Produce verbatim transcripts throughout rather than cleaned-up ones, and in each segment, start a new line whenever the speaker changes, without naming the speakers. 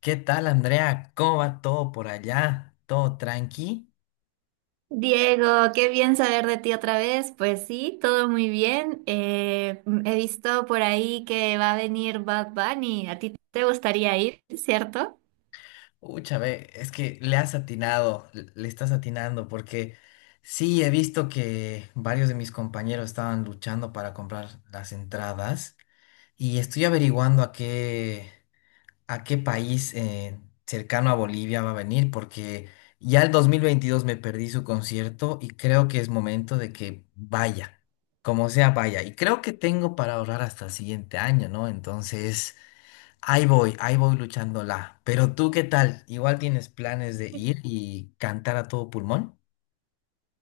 ¿Qué tal, Andrea? ¿Cómo va todo por allá? ¿Todo tranqui?
Diego, qué bien saber de ti otra vez. Pues sí, todo muy bien. Eh, mm, he visto por ahí que va a venir Bad Bunny. ¿A ti te gustaría ir, cierto?
Ucha, ve, es que le has atinado, l- le estás atinando, porque sí, he visto que varios de mis compañeros estaban luchando para comprar las entradas y estoy averiguando a qué. a qué país eh, cercano a Bolivia va a venir, porque ya el dos mil veintidós me perdí su concierto y creo que es momento de que vaya, como sea, vaya. Y creo que tengo para ahorrar hasta el siguiente año, ¿no? Entonces, ahí voy, ahí voy luchándola. Pero tú, ¿qué tal? ¿Igual tienes planes de ir y cantar a todo pulmón?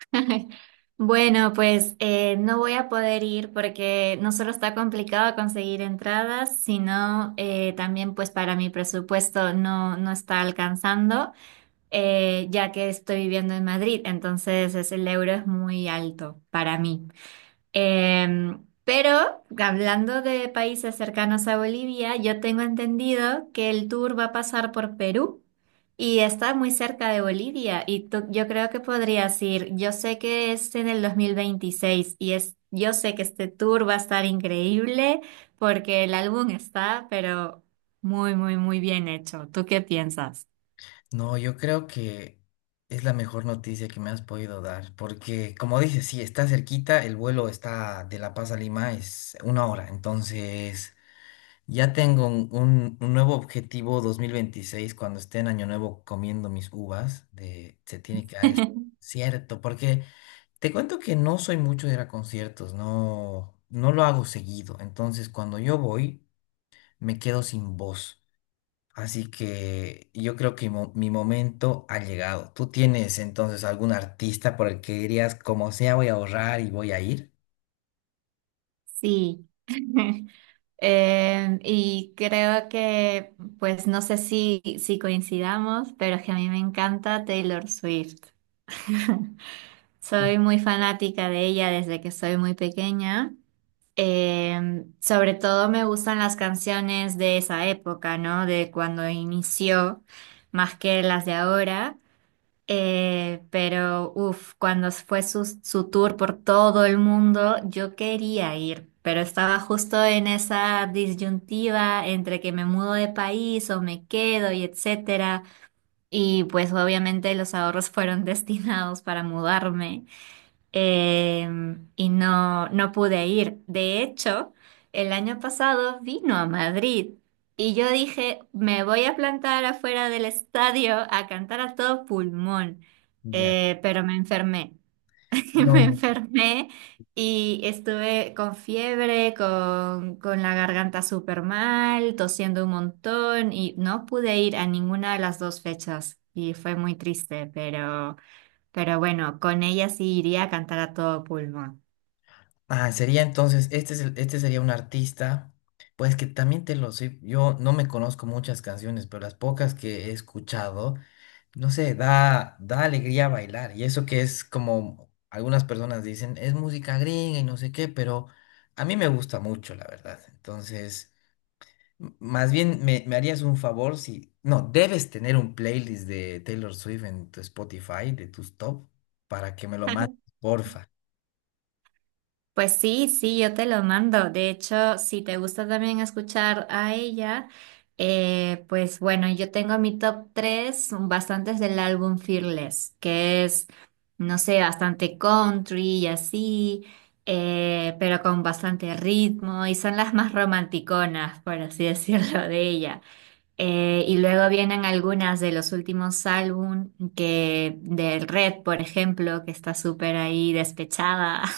Bueno, pues eh, no voy a poder ir porque no solo está complicado conseguir entradas, sino eh, también pues para mi presupuesto no, no está alcanzando, eh, ya que estoy viviendo en Madrid, entonces es- el euro es muy alto para mí. Em, pero hablando de países cercanos a Bolivia, yo tengo entendido que el tour va a pasar por Perú y está muy cerca de Bolivia y tú- yo creo que podrías ir. Yo sé que es en el dos mil veintiséis y es, yo sé que este tour va a estar increíble porque el álbum está, pero muy, muy, muy bien hecho. ¿Tú qué piensas?
No, yo creo que es la mejor noticia que me has podido dar, porque como dices, sí, está cerquita, el vuelo está de La Paz a Lima, es una hora, entonces ya tengo un, un- un nuevo objetivo dos mil veintiséis cuando esté en Año Nuevo comiendo mis uvas, de se tiene que dar es- cierto, porque te cuento que no soy mucho de ir a conciertos, no, no lo hago seguido, entonces cuando yo voy me quedo sin voz. Así que yo creo que mo- mi momento ha llegado. ¿Tú tienes entonces algún artista por el que dirías, como sea, voy a ahorrar y voy a ir?
Sí. Em, y creo que, pues no sé si, si coincidamos, pero es que a mí me encanta Taylor Swift. Soy muy fanática de ella desde que soy muy pequeña. Em, sobre todo me gustan las canciones de esa época, ¿no? De cuando inició, más que las de ahora. Eh, pero, uff, cuando fue su, su tour por todo el mundo, yo quería ir, pero estaba justo en esa disyuntiva entre que me mudo de país o me quedo y etcétera. Y pues obviamente los ahorros fueron destinados para mudarme eh, y no, no pude ir. De hecho, el año pasado vino a Madrid y yo dije, me voy a plantar afuera del estadio a cantar a todo pulmón.
Ya.
Eh, pero me enfermé. Me
No.
enfermé y estuve con fiebre, con, con la garganta súper mal, tosiendo un montón y no pude ir a ninguna de las dos fechas y fue muy triste, pero... Pero bueno, con ella sí iría a cantar a todo pulmón.
Ah, sería entonces, este es el- este sería un artista, pues que también te lo sé, yo no me conozco muchas canciones, pero las pocas que he escuchado, no sé, da, da alegría bailar. Y eso que es como algunas personas dicen, es música gringa y no sé qué, pero a mí me gusta mucho, la verdad. Entonces... M- Más bien, me, me harías un favor si... No, debes tener un playlist de Taylor Swift en tu Spotify, de tus top, para que me lo mandes, porfa.
Pues sí, sí, yo te lo mando. De hecho, si te gusta también escuchar a ella, eh, pues bueno, yo tengo mi top tres, bastantes del álbum Fearless, que es, no sé, bastante country y así, eh, pero con bastante ritmo y son las más romanticonas, por así decirlo, de ella. Eh, y luego vienen algunas de los últimos álbum que del Red, por ejemplo, que está súper ahí despechada.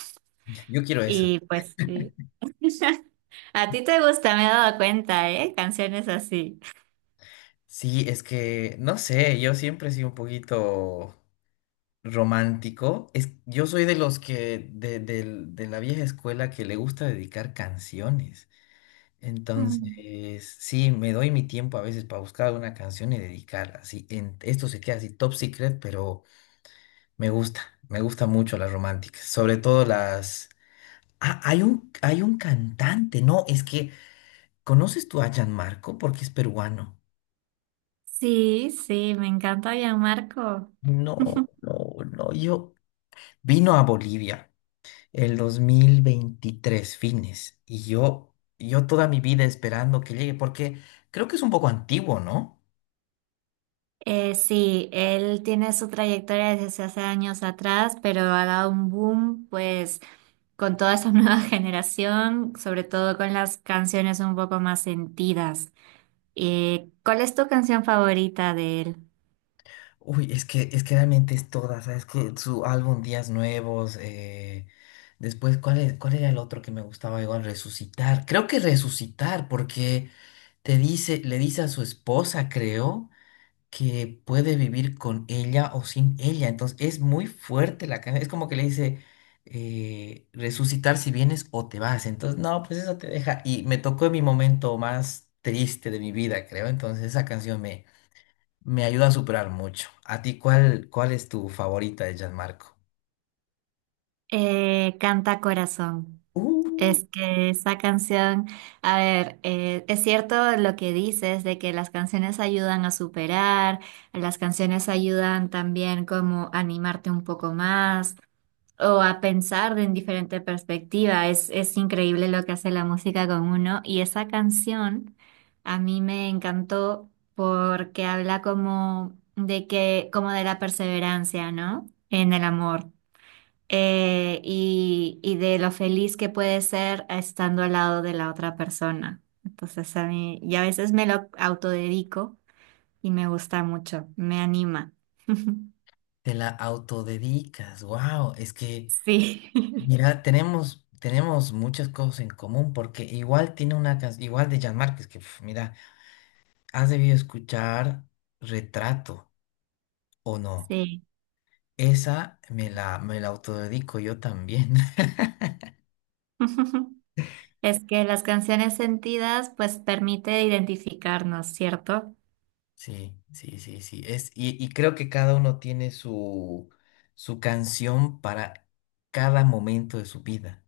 Yo quiero eso.
Y pues sí. A ti te gusta, me he dado cuenta, ¿eh? Canciones así.
Sí, es que, no sé, yo siempre he sido un poquito romántico. Es, yo soy de los que, de, del- de la vieja escuela que le gusta dedicar canciones.
Mm.
Entonces, sí, me doy mi tiempo a veces para buscar una canción y dedicarla. Sí, en- esto se queda así top secret, pero... Me gusta, me gusta mucho las románticas, sobre todo las... Ah, hay un, hay un cantante, no, es que, ¿conoces tú a Marco? Porque es peruano.
Sí, sí, me encanta Gianmarco.
No, no, no, yo... Vino a Bolivia el dos mil veintitrés fines, y yo, yo toda mi vida esperando que llegue, porque creo que es un poco antiguo, ¿no?
Eh, sí, él tiene su trayectoria desde hace años atrás, pero ha dado un boom, pues, con toda esa nueva generación, sobre todo con las canciones un poco más sentidas. ¿Y cuál es tu canción favorita de él?
Uy, es que, es que realmente es toda, ¿sabes? Que su álbum Días Nuevos, eh, después, ¿cuál es, ¿cuál era el otro que me gustaba igual? Resucitar. Creo que Resucitar, porque te dice, le dice a su esposa, creo, que puede vivir con ella o sin ella. Entonces, es muy fuerte la canción. Es como que le dice, eh, resucitar si vienes o te vas. Entonces, no, pues eso te deja. Y me tocó en mi momento más triste de mi vida, creo. Entonces, esa canción me ayuda a superar mucho. ¿A ti cuál, cuál es tu favorita de Gianmarco?
Eh, Canta Corazón.
Uh,
Es que esa canción, a ver, eh, es cierto lo que dices de que las canciones ayudan a superar, las canciones ayudan también como a animarte un poco más, o a pensar de en diferente perspectiva. Es, es increíble lo que hace la música con uno. Y esa canción a mí me encantó porque habla como de que, como de la perseverancia, ¿no? En el amor. Eh, y, y de lo feliz que puede ser estando al lado de la otra persona. Entonces a mí, y a veces me lo autodedico y me gusta mucho, me anima.
te la autodedicas. Wow, es que,
Sí,
mira, tenemos, tenemos muchas cosas en común porque igual tiene una canción, igual de Jan es que, pf, mira, has debido escuchar Retrato o no.
sí.
Esa me la, me la autodedico yo también.
Es que las canciones sentidas pues permite identificarnos, ¿cierto?
Sí, sí, sí, sí. Es, y, y creo que cada uno tiene su, su canción para cada momento de su vida.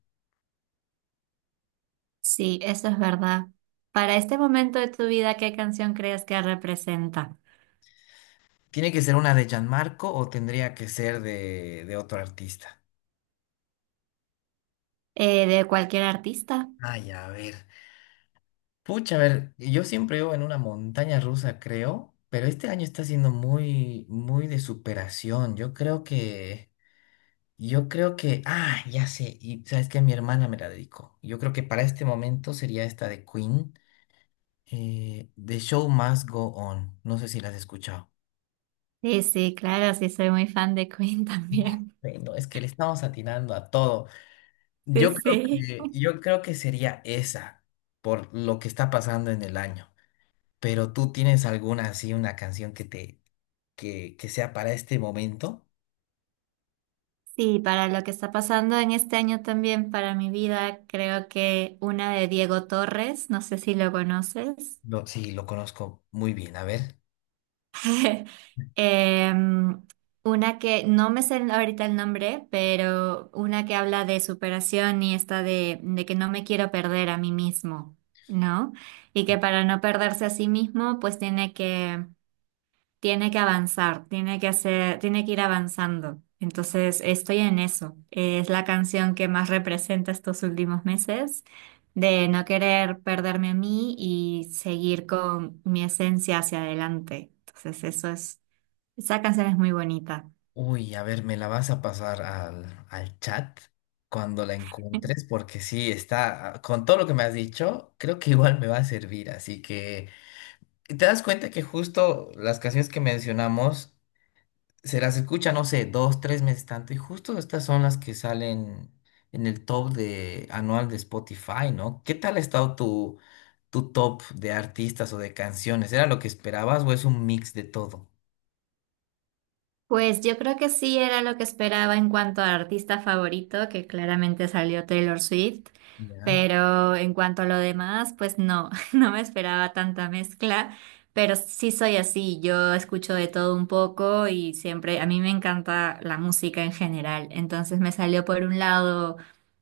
Sí, eso es verdad. Para este momento de tu vida, ¿qué canción crees que representa?
¿Tiene que ser una de Gianmarco o tendría que ser de, de otro artista?
Eh, ¿de cualquier artista?
Ay, a ver. Pucha, a ver, yo siempre vivo en una montaña rusa, creo, pero este año está siendo muy, muy de superación. Yo creo que, yo creo que, ah, ya sé, y sabes que mi hermana me la dedicó. Yo creo que para este momento sería esta de Queen, eh, The Show Must Go On. No sé si la has escuchado.
Sí, sí, claro, sí, soy muy fan de Queen también.
Bueno, es que le estamos atinando a todo.
Sí,
Yo creo
sí.
que, yo creo que sería esa, por lo que está pasando en el año. Pero tú tienes alguna así, una canción que te, que, que sea para este momento.
Sí, para lo que está pasando en este año también para mi vida, creo que una de Diego Torres, no sé si lo conoces.
Lo, sí, lo conozco muy bien. A ver.
Em, una que no me sé ahorita el nombre, pero una que habla de superación y esta de, de que no me quiero perder a mí mismo, ¿no? Y que para no perderse a sí mismo, pues tiene que tiene que avanzar, tiene que hacer, tiene que ir avanzando. Entonces, estoy en eso. Es la canción que más representa estos últimos meses, de no querer perderme a mí y seguir con mi esencia hacia adelante. Entonces, eso es, esa canción es muy bonita.
Uy, a ver, me la vas a pasar al, al chat cuando la encuentres, porque sí, está, con todo lo que me has dicho, creo que igual me va a servir. Así que te das cuenta que justo las canciones que mencionamos se las escucha, no sé, dos, tres meses tanto. Y justo estas son las que salen en el top de anual de Spotify, ¿no? ¿Qué tal ha estado tu, tu top de artistas o de canciones? ¿Era lo que esperabas o es un mix de todo?
Pues yo creo que sí era lo que esperaba en cuanto a artista favorito, que claramente salió Taylor Swift,
¿Ya?
pero en cuanto a lo demás, pues no, no me esperaba tanta mezcla, pero sí soy así, yo escucho de todo un poco y siempre, a mí me encanta la música en general, entonces me salió por un lado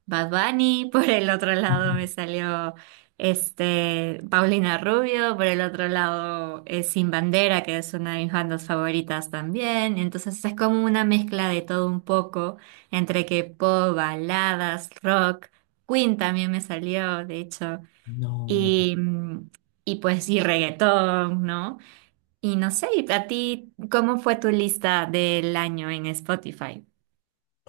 Bad Bunny, por el otro
Ujú.
lado me salió este, Paulina Rubio, por el otro lado, eh, Sin Bandera, que es una de mis bandas favoritas también. Entonces es como una mezcla de todo un poco, entre que pop, baladas, rock. Queen también me salió, de hecho.
No.
Y, mm, y pues, y reggaetón, ¿no? Y no sé, ¿y a ti, ¿cómo fue tu lista del año en Spotify?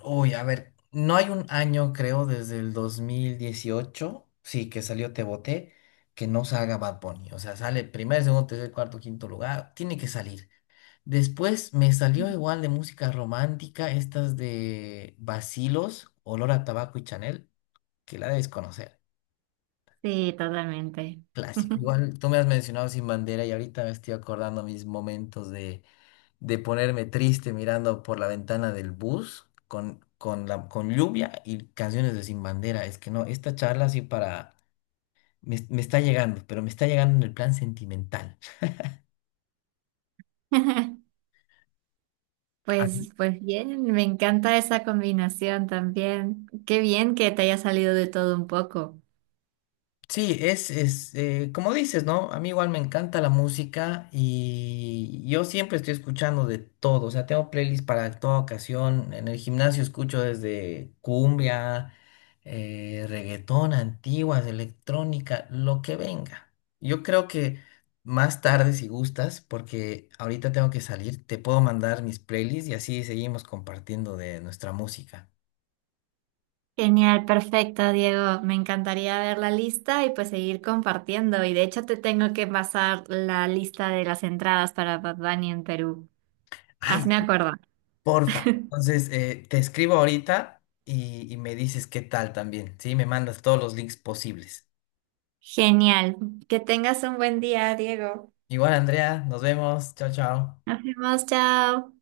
Uy, a ver, no hay un año, creo, desde el dos mil dieciocho sí, que salió Te Boté, que no salga Bad Bunny. O sea, sale primer, segundo, tercer, cuarto, quinto lugar. Tiene que salir. Después me salió igual de música romántica, estas de Bacilos, Olor a Tabaco y Chanel, que la debes conocer.
Sí, totalmente.
Clásico. Igual tú me has mencionado Sin Bandera y ahorita me estoy acordando mis momentos de, de ponerme triste mirando por la ventana del bus con, con, la, con lluvia y canciones de Sin Bandera. Es que no, esta charla sí para... Me, me está llegando, pero me está llegando en el plan sentimental.
Pues, pues bien, me encanta esa combinación también. Qué bien que te haya salido de todo un poco.
Sí, es, es eh, como dices, ¿no? A mí igual me encanta la música y yo siempre estoy escuchando de todo, o sea, tengo playlists para toda ocasión. En el gimnasio escucho desde cumbia, eh, reggaetón, antiguas, electrónica, lo que venga. Yo creo que más tarde, si gustas, porque ahorita tengo que salir, te puedo mandar mis playlists y así seguimos compartiendo de nuestra música.
Genial, perfecto, Diego. Me encantaría ver la lista y pues seguir compartiendo. Y de hecho te tengo que pasar la lista de las entradas para Bad Bunny en Perú.
Ay,
Hazme acuerdo.
porfa. Entonces, eh, te escribo ahorita y, y me dices qué tal también, ¿sí? Me mandas todos los links posibles.
Genial. Que tengas un buen día, Diego.
Igual, Andrea, nos vemos. Chao, chao.
Nos vemos, chao.